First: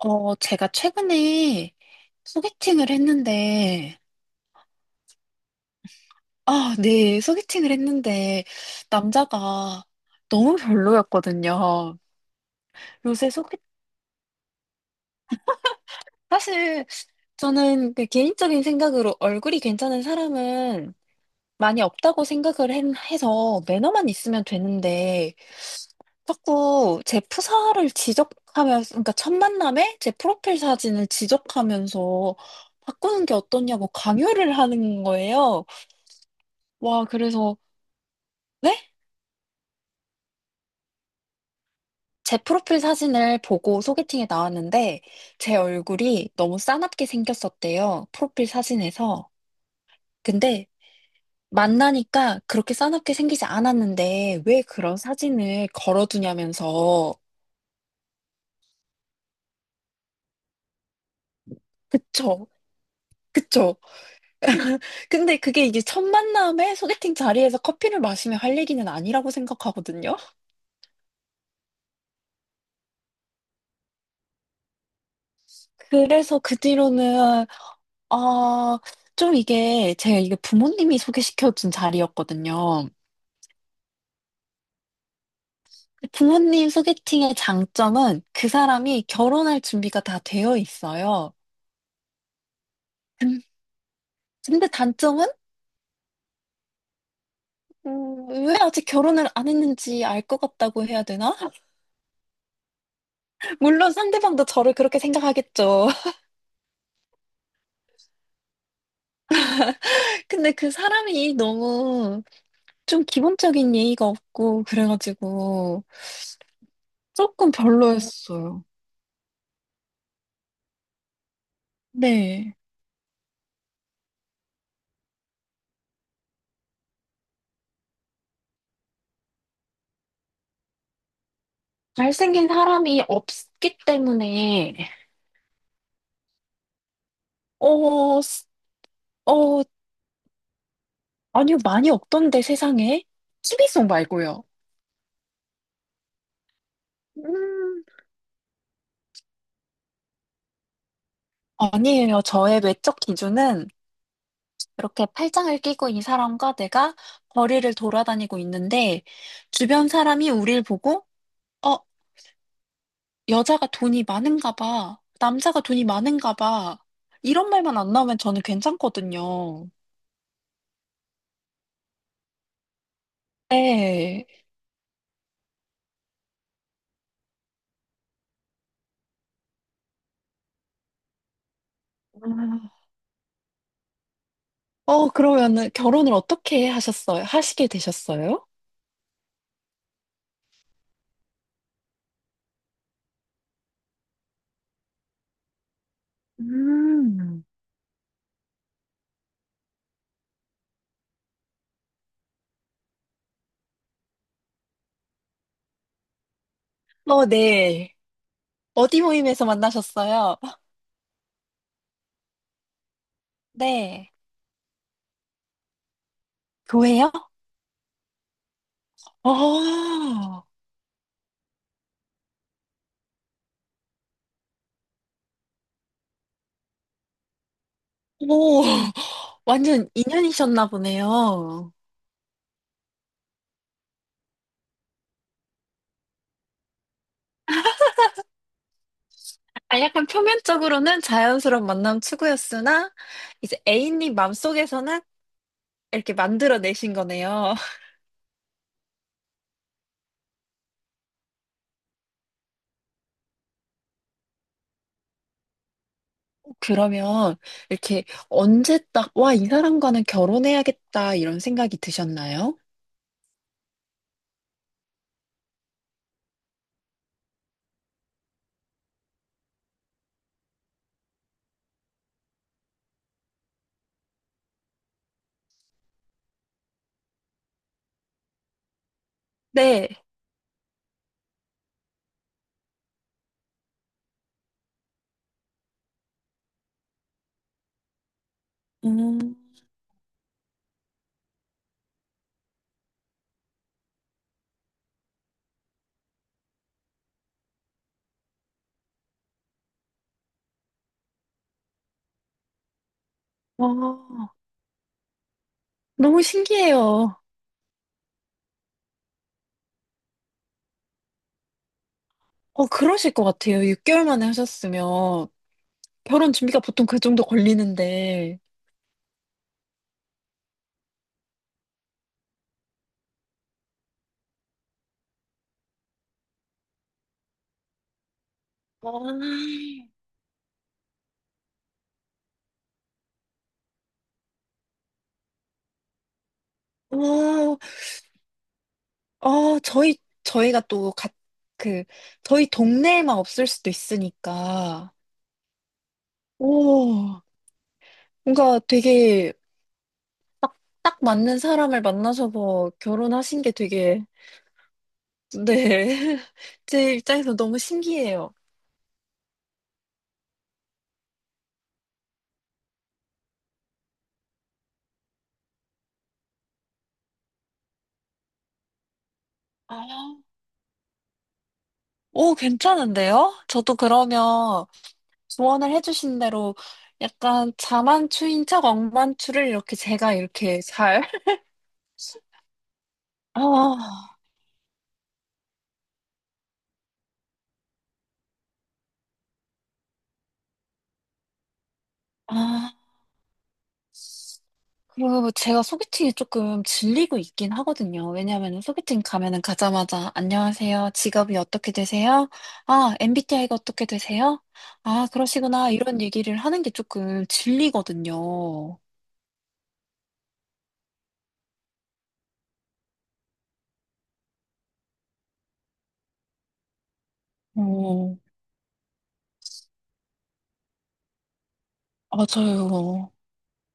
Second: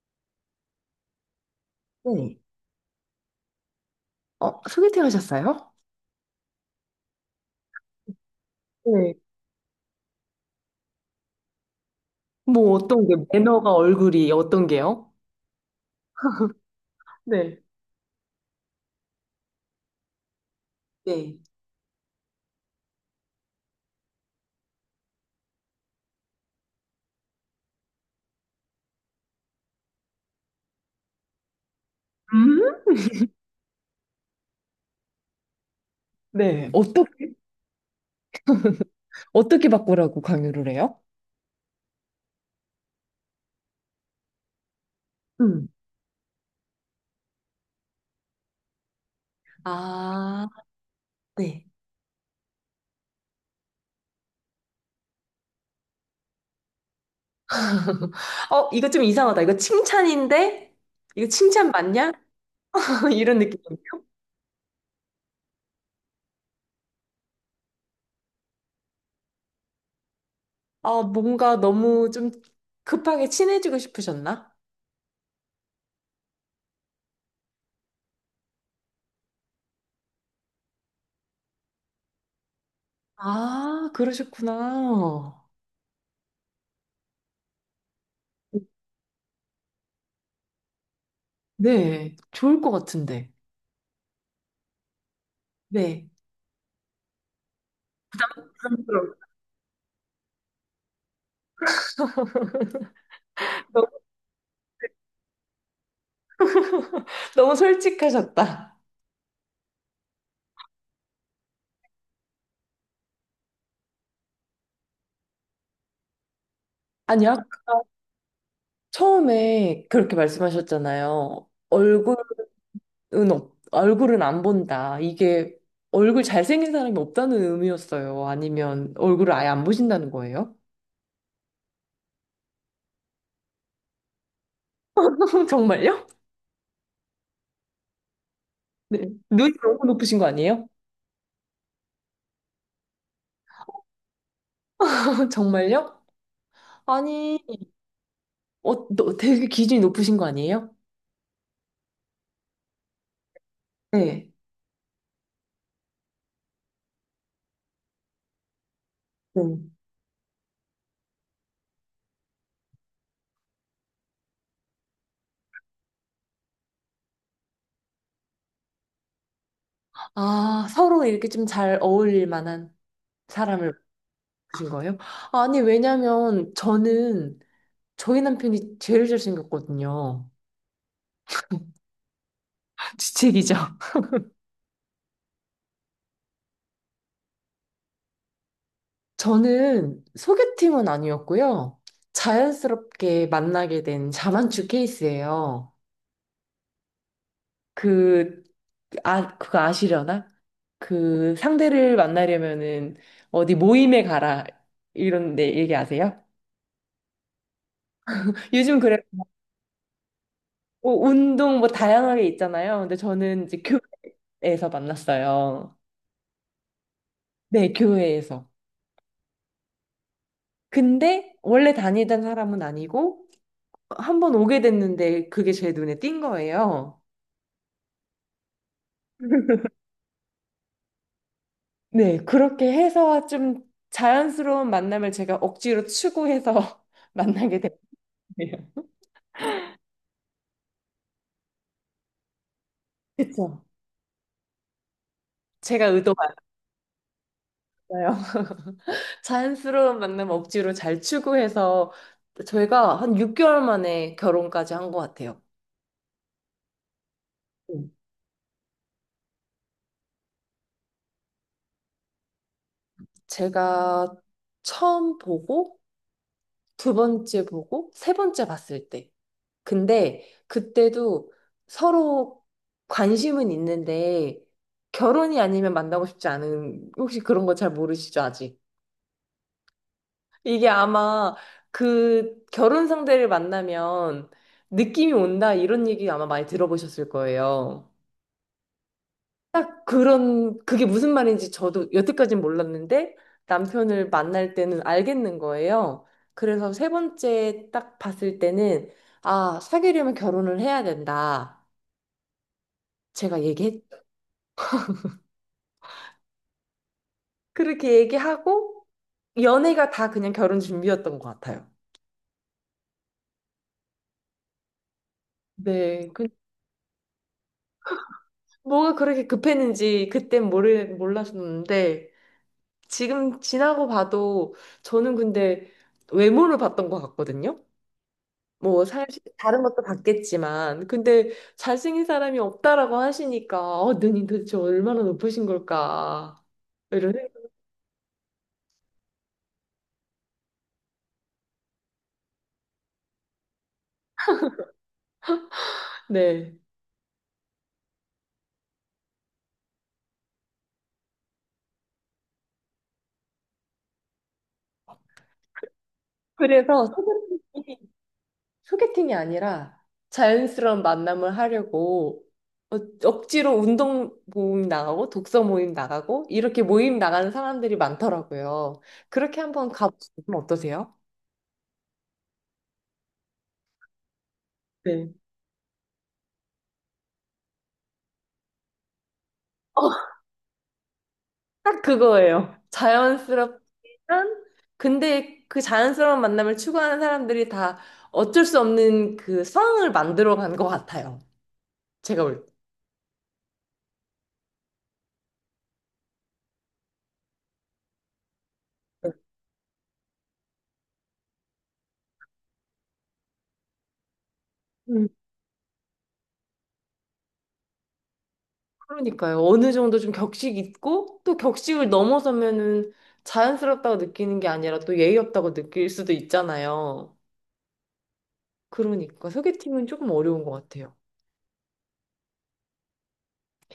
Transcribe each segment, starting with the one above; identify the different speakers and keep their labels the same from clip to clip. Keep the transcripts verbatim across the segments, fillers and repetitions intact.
Speaker 1: 어, 제가 최근에
Speaker 2: 네.
Speaker 1: 소개팅을 했는데,
Speaker 2: 어, 소개팅 하셨어요?
Speaker 1: 아, 네, 소개팅을 했는데,
Speaker 2: 네.
Speaker 1: 남자가 너무 별로였거든요.
Speaker 2: 뭐 어떤 게
Speaker 1: 요새 소개,
Speaker 2: 매너가 얼굴이 어떤 게요?
Speaker 1: 사실
Speaker 2: 네.
Speaker 1: 저는 그 개인적인 생각으로 얼굴이 괜찮은 사람은
Speaker 2: 네.
Speaker 1: 많이 없다고 생각을 한- 해서 매너만 있으면 되는데, 자꾸 제 프사를 지적하면서, 그러니까 첫 만남에 제 프로필 사진을 지적하면서
Speaker 2: 음?
Speaker 1: 바꾸는 게 어떠냐고 강요를 하는 거예요.
Speaker 2: 네.
Speaker 1: 와,
Speaker 2: 어떻게
Speaker 1: 그래서 네?
Speaker 2: 어떻게 바꾸라고 강요를 해요?
Speaker 1: 제 프로필 사진을 보고 소개팅에 나왔는데 제
Speaker 2: 음.
Speaker 1: 얼굴이 너무 싸납게 생겼었대요. 프로필 사진에서.
Speaker 2: 아,
Speaker 1: 근데
Speaker 2: 네.
Speaker 1: 만나니까 그렇게 싸납게 생기지 않았는데 왜 그런 사진을 걸어두냐면서.
Speaker 2: 어, 이거 좀 이상하다. 이거 칭찬인데? 이거 칭찬 맞냐?
Speaker 1: 그쵸?
Speaker 2: 이런 느낌이에요?
Speaker 1: 그쵸? 근데 그게 이제 첫 만남에 소개팅 자리에서 커피를 마시며 할 얘기는 아니라고 생각하거든요.
Speaker 2: 아, 뭔가 너무 좀 급하게 친해지고 싶으셨나?
Speaker 1: 그래서 그 뒤로는 아, 좀 이게 제가 이게 부모님이 소개시켜준 자리였거든요.
Speaker 2: 아, 그러셨구나.
Speaker 1: 부모님 소개팅의 장점은 그 사람이 결혼할 준비가 다 되어 있어요.
Speaker 2: 네, 좋을 것 같은데.
Speaker 1: 근- 근데 단점은
Speaker 2: 네.
Speaker 1: 음, 왜 아직
Speaker 2: 부담스러워.
Speaker 1: 결혼을 안 했는지 알 것 같다고 해야 되나? 물론 상대방도 저를 그렇게 생각하겠죠.
Speaker 2: 너무 솔직하셨다.
Speaker 1: 근데 그 사람이 너무 좀 기본적인 예의가 없고 그래가지고
Speaker 2: 아니, 아
Speaker 1: 조금 별로였어요.
Speaker 2: 처음에 그렇게 말씀하셨잖아요.
Speaker 1: 네.
Speaker 2: 얼굴은, 없, 얼굴은 안 본다. 이게 얼굴 잘생긴 사람이 없다는 의미였어요? 아니면 얼굴을 아예 안 보신다는 거예요?
Speaker 1: 잘생긴 사람이 없기 때문에
Speaker 2: 정말요?
Speaker 1: 어, 스-
Speaker 2: 네. 눈이
Speaker 1: 어,
Speaker 2: 너무 높으신 거 아니에요?
Speaker 1: 아니요, 많이 없던데 세상에. t 비송 말고요.
Speaker 2: 정말요? 아니,
Speaker 1: 음,
Speaker 2: 어, 너 되게 기준이 높으신 거 아니에요?
Speaker 1: 아니에요. 저의 외적 기준은
Speaker 2: 네.
Speaker 1: 이렇게 팔짱을 끼고 이 사람과 내가 거리를 돌아다니고 있는데
Speaker 2: 네.
Speaker 1: 주변 사람이 우릴 보고 어, 여자가 돈이 많은가 봐. 남자가 돈이 많은가 봐. 이런 말만 안 나오면 저는 괜찮거든요.
Speaker 2: 아, 서로 이렇게 좀 잘 어울릴 만한 사람을
Speaker 1: 네.
Speaker 2: 보신 거예요? 아니, 왜냐면 저는 저희 남편이 제일 잘생겼거든요.
Speaker 1: 아,
Speaker 2: 주책이죠.
Speaker 1: 어, 그러면은 결혼을 어떻게 하셨어요? 하시게 되셨어요?
Speaker 2: 저는 소개팅은 아니었고요. 자연스럽게 만나게 된 자만추 케이스예요.
Speaker 1: 음.
Speaker 2: 그, 아, 그거 아시려나? 그 상대를 만나려면은 어디 모임에 가라. 이런데 얘기 아세요?
Speaker 1: 어, 네.
Speaker 2: 요즘 그래,
Speaker 1: 어디 모임에서 만나셨어요?
Speaker 2: 뭐 운동 뭐 다양하게 있잖아요. 근데 저는 이제
Speaker 1: 네.
Speaker 2: 교회에서 만났어요.
Speaker 1: 교회요?
Speaker 2: 네, 교회에서.
Speaker 1: 어.
Speaker 2: 근데 원래 다니던 사람은 아니고, 한 번 오게 됐는데 그게 제 눈에 띈 거예요.
Speaker 1: 오, 완전 인연이셨나 보네요.
Speaker 2: 네, 그렇게 해서 좀 자연스러운 만남을 제가 억지로 추구해서 만나게 됐네요.
Speaker 1: 아, 약간 표면적으로는 자연스러운 만남 추구였으나, 이제
Speaker 2: 그쵸?
Speaker 1: 애인님 마음속에서는
Speaker 2: 제가
Speaker 1: 이렇게
Speaker 2: 의도가
Speaker 1: 만들어내신 거네요.
Speaker 2: 아니었어요. 자연스러운 만남 억지로 잘 추구해서 저희가 한 육 개월 만에 결혼까지 한 것 같아요.
Speaker 1: 그러면
Speaker 2: 음.
Speaker 1: 이렇게 언제 딱, 와, 이 사람과는 결혼해야겠다, 이런 생각이 드셨나요?
Speaker 2: 제가 처음 보고 두 번째 보고 세 번째 봤을 때, 근데 그때도 서로 관심은 있는데 결혼이 아니면 만나고 싶지 않은, 혹시 그런 거 잘 모르시죠, 아직?
Speaker 1: 네.
Speaker 2: 이게 아마 그 결혼 상대를 만나면 느낌이 온다, 이런 얘기 아마 많이 들어보셨을 거예요.
Speaker 1: 음,
Speaker 2: 그런, 그게 무슨 말인지 저도 여태까진 몰랐는데 남편을 만날 때는 알겠는 거예요. 그래서 세 번째 딱 봤을 때는 아, 사귀려면 결혼을 해야 된다. 제가 얘기
Speaker 1: 와,
Speaker 2: 했
Speaker 1: 너무 신기해요.
Speaker 2: 그렇게 얘기하고 연애가 다 그냥 결혼 준비였던 것 같아요.
Speaker 1: 어, 그러실 것 같아요. 육 개월 만에 하셨으면.
Speaker 2: 네, 그
Speaker 1: 결혼 준비가 보통 그 정도 걸리는데.
Speaker 2: 뭐가 그렇게 급했는지 그땐 모르 몰랐었는데 지금 지나고 봐도 저는 근데 외모를 봤던 것 같거든요. 뭐
Speaker 1: 와,
Speaker 2: 사실 다른 것도 봤겠지만 근데 잘생긴 사람이 없다라고 하시니까 어, 눈이 도대체 얼마나 높으신 걸까 이런 생각-
Speaker 1: 와, 어, 저희, 저희가 또 가, 그, 저희 동네에만 없을 수도 있으니까,
Speaker 2: 네.
Speaker 1: 오, 뭔가 되게 딱 맞는 사람을 만나서 뭐 결혼하신 게 되게, 네.
Speaker 2: 그래서
Speaker 1: 제 입장에서 너무 신기해요.
Speaker 2: 소개팅이 아니라 자연스러운 만남을 하려고 어- 억지로 운동 모임 나가고 독서 모임 나가고 이렇게 모임 나가는 사람들이 많더라고요. 그렇게 한번
Speaker 1: 아,
Speaker 2: 가보시면 어떠세요?
Speaker 1: 오, 괜찮은데요? 저도 그러면
Speaker 2: 네.
Speaker 1: 조언을 해주신 대로 약간 자만추인 척 억만추를 이렇게 제가 이렇게 잘,
Speaker 2: 딱 그거예요. 자연스럽지만
Speaker 1: 아,
Speaker 2: 근데 그 자연스러운 만남을 추구하는 사람들이 다 어쩔 수 없는 그 상황을 만들어 간 것 같아요. 제가 볼
Speaker 1: 아. 그리고 제가 소개팅이 조금 질리고 있긴 하거든요. 왜냐하면 소개팅 가면은 가자마자 안녕하세요. 직업이 어떻게 되세요? 아, 엠비티아이가 어떻게 되세요? 아,
Speaker 2: 때.
Speaker 1: 그러시구나. 이런 얘기를 하는 게 조금 질리거든요.
Speaker 2: 그러니까요. 어느 정도 좀 격식 있고 또 격식을 넘어서면은 자연스럽다고 느끼는 게 아니라 또 예의 없다고 느낄 수도 있잖아요.
Speaker 1: 어,
Speaker 2: 그러니까 소개팅은 조금 어려운 것 같아요.
Speaker 1: 맞아요.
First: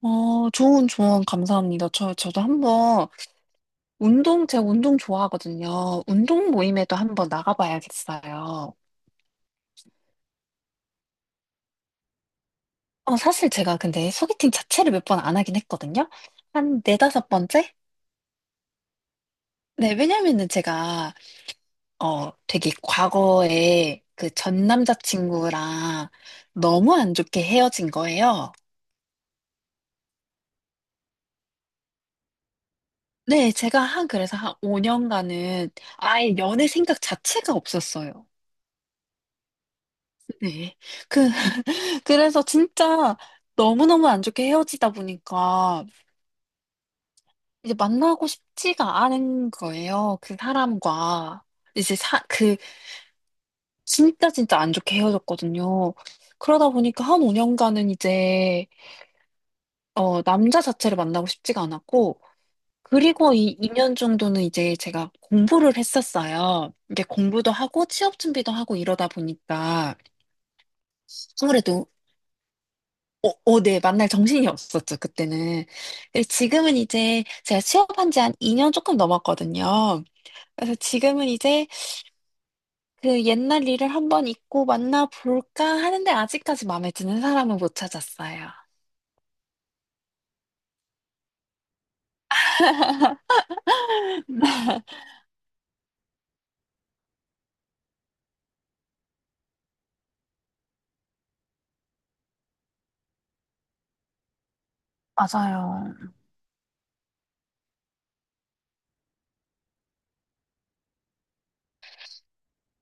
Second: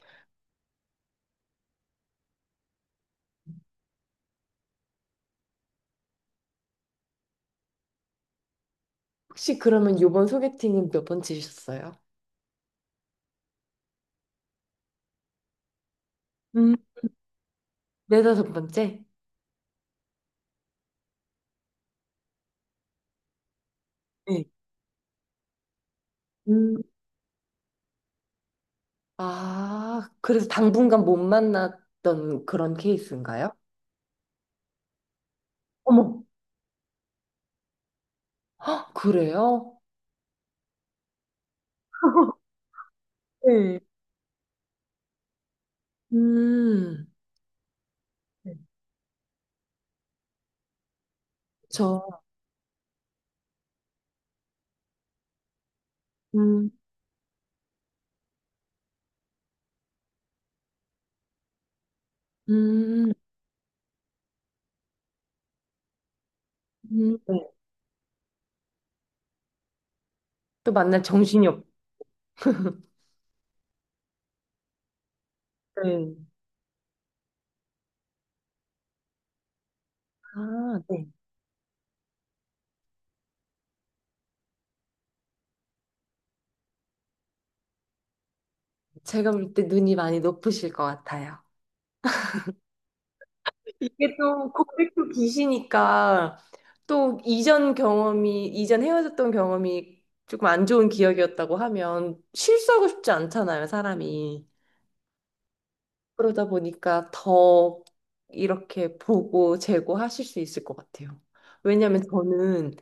Speaker 1: 어, 좋은 조언 감사합니다. 저, 저도 한번 운동, 제가 운동 좋아하거든요. 운동 모임에도 한번 나가봐야겠어요.
Speaker 2: 혹시 그러면 이번 소개팅은 몇 번째셨어요?
Speaker 1: 어, 사실 제가 근데 소개팅 자체를 몇 번 안 하긴 했거든요.
Speaker 2: 음,
Speaker 1: 한 네다섯 번째?
Speaker 2: 네다섯 번째?
Speaker 1: 네, 왜냐면은 제가, 어, 되게 과거에 그
Speaker 2: 네.
Speaker 1: 전 남자친구랑
Speaker 2: 음.
Speaker 1: 너무 안 좋게 헤어진 거예요.
Speaker 2: 아, 그래서 당분간 못 만났던 그런 케이스인가요?
Speaker 1: 네, 제가 한, 그래서 한 오 년간은
Speaker 2: 어머.
Speaker 1: 아예 연애 생각 자체가 없었어요.
Speaker 2: 헉, 그래요?
Speaker 1: 네. 그, 그래서 진짜
Speaker 2: 네.
Speaker 1: 너무너무 안 좋게 헤어지다 보니까
Speaker 2: 음,
Speaker 1: 이제 만나고
Speaker 2: 네.
Speaker 1: 싶지가 않은 거예요. 그 사람과. 이제
Speaker 2: 저,
Speaker 1: 사, 그, 진짜 진짜 안 좋게 헤어졌거든요. 그러다
Speaker 2: 음,
Speaker 1: 보니까 한 오 년간은 이제 어, 남자 자체를 만나고 싶지가 않았고,
Speaker 2: 음,
Speaker 1: 그리고 이 2년 정도는 이제 제가 공부를 했었어요. 이게
Speaker 2: 음.
Speaker 1: 공부도
Speaker 2: 네.
Speaker 1: 하고 취업 준비도 하고 이러다 보니까
Speaker 2: 또 만날 정신이 없
Speaker 1: 아무래도 어, 어, 네, 만날 정신이 없었죠, 그때는.
Speaker 2: 네
Speaker 1: 근데 지금은 이제 제가 취업한 지 한 이 년 조금 넘었거든요. 그래서
Speaker 2: 아, 네.
Speaker 1: 지금은 이제 그 옛날 일을 한번 잊고 만나볼까 하는데 아직까지 마음에 드는 사람은 못 찾았어요.
Speaker 2: 제가 볼 때 눈이 많이 높으실 것 같아요. 이게 또 고백도 기시니까, 또 이전 경험이, 이전 헤어졌던 경험이 조금 안 좋은 기억이었다고 하면 실수하고 싶지 않잖아요, 사람이.
Speaker 1: 맞아요.
Speaker 2: 그러다 보니까 더 이렇게 보고 재고하실 수 있을 것 같아요. 왜냐면 저는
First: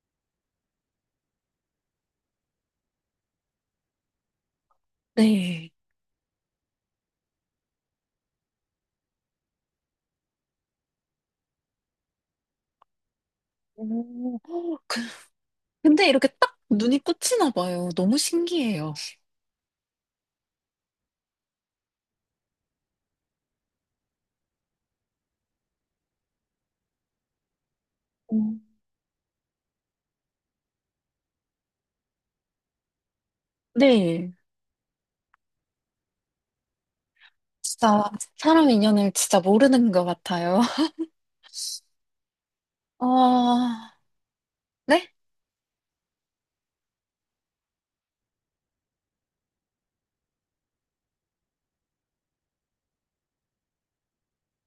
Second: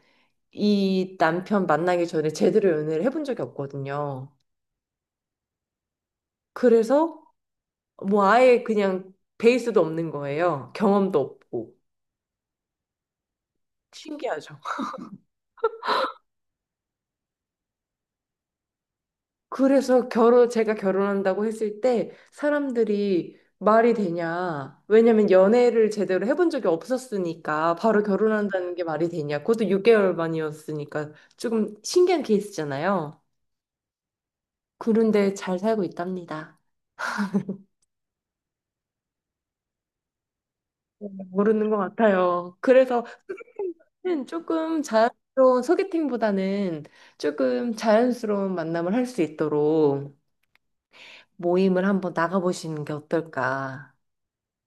Speaker 2: 이 남편 만나기 전에 제대로 연애를 해본 적이 없거든요.
Speaker 1: 네.
Speaker 2: 그래서 뭐 아예 그냥 베이스도 없는 거예요. 경험도 없고. 신기하죠.
Speaker 1: 오. 근데 이렇게 딱 눈이 꽂히나 봐요. 너무 신기해요.
Speaker 2: 그래서 결혼, 제가 결혼한다고 했을 때 사람들이 말이 되냐. 왜냐면 연애를 제대로 해본 적이 없었으니까 바로
Speaker 1: 음.
Speaker 2: 결혼한다는 게 말이 되냐. 그것도 육 개월 만이었으니까 조금 신기한 케이스잖아요.
Speaker 1: 네.
Speaker 2: 그런데 잘 살고 있답니다.
Speaker 1: 진짜 사람 인연을 진짜 모르는 것 같아요.
Speaker 2: 모르는 것 같아요. 그래서
Speaker 1: 아,
Speaker 2: 는 조금
Speaker 1: 네?
Speaker 2: 자연스러운 소개팅보다는 조금 자연스러운 만남을 할 수 있도록 모임을 한번 나가보시는 게 어떨까?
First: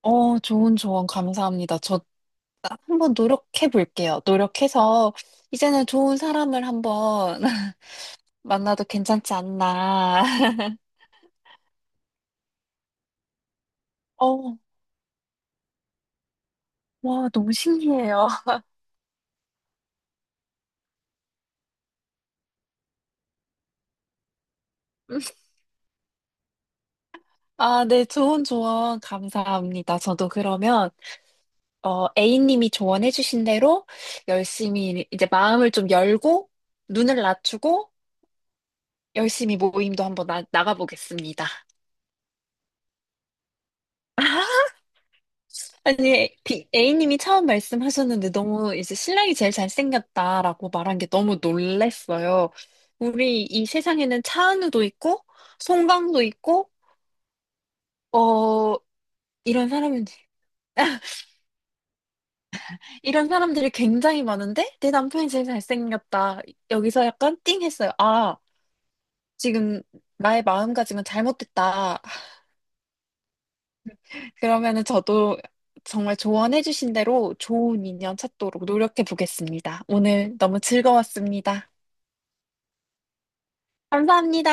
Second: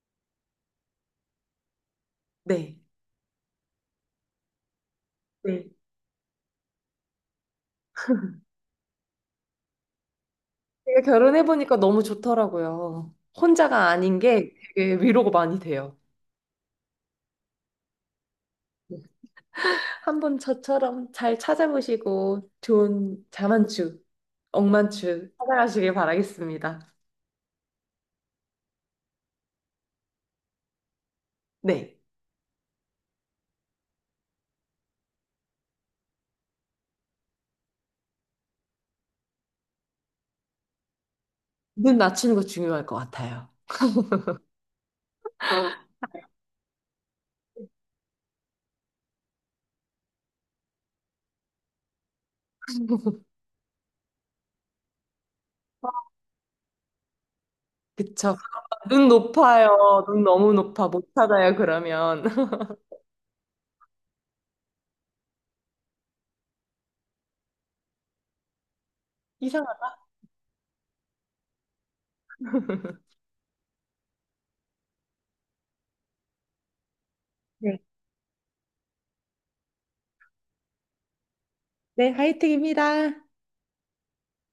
Speaker 1: 어, 좋은 조언 감사합니다. 저
Speaker 2: 네.
Speaker 1: 한번 노력해 볼게요. 노력해서
Speaker 2: 네.
Speaker 1: 이제는 좋은 사람을 한번 만나도 괜찮지 않나.
Speaker 2: 제가 결혼해보니까 너무 좋더라고요. 혼자가 아닌 게
Speaker 1: 어,
Speaker 2: 되게 위로가 많이 돼요.
Speaker 1: 와, 너무 신기해요.
Speaker 2: 한번 저처럼 잘 찾아보시고 좋은 자만추, 억만추 찾아가시길 바라겠습니다.
Speaker 1: 아, 네, 좋은 조언 감사합니다. 저도 그러면
Speaker 2: 네.
Speaker 1: 어, A님이 조언해주신 대로 열심히 이제 마음을 좀 열고 눈을 낮추고 열심히 모임도 한번 나, 나가보겠습니다.
Speaker 2: 눈 낮추는 거 중요할 것 같아요.
Speaker 1: 아니, 비- A님이 처음 말씀하셨는데 너무 이제 신랑이 제일 잘생겼다라고 말한 게 너무 놀랬어요. 우리 이 세상에는 차은우도 있고, 송강도 있고,
Speaker 2: 그쵸?
Speaker 1: 어,
Speaker 2: 눈
Speaker 1: 이런
Speaker 2: 높아요.
Speaker 1: 사람이
Speaker 2: 눈 너무 높아. 못 찾아요, 그러면.
Speaker 1: 이런 사람들이 굉장히 많은데 내 남편이 제일 잘생겼다. 여기서 약간 띵 했어요. 아,
Speaker 2: 이상하네.
Speaker 1: 지금 나의 마음가짐은 잘못됐다. 그러면은 저도 정말 조언해 주신 대로 좋은 인연 찾도록 노력해 보겠습니다. 오늘 너무 즐거웠습니다.
Speaker 2: 네, 하이팅입니다.
Speaker 1: 감사합니다.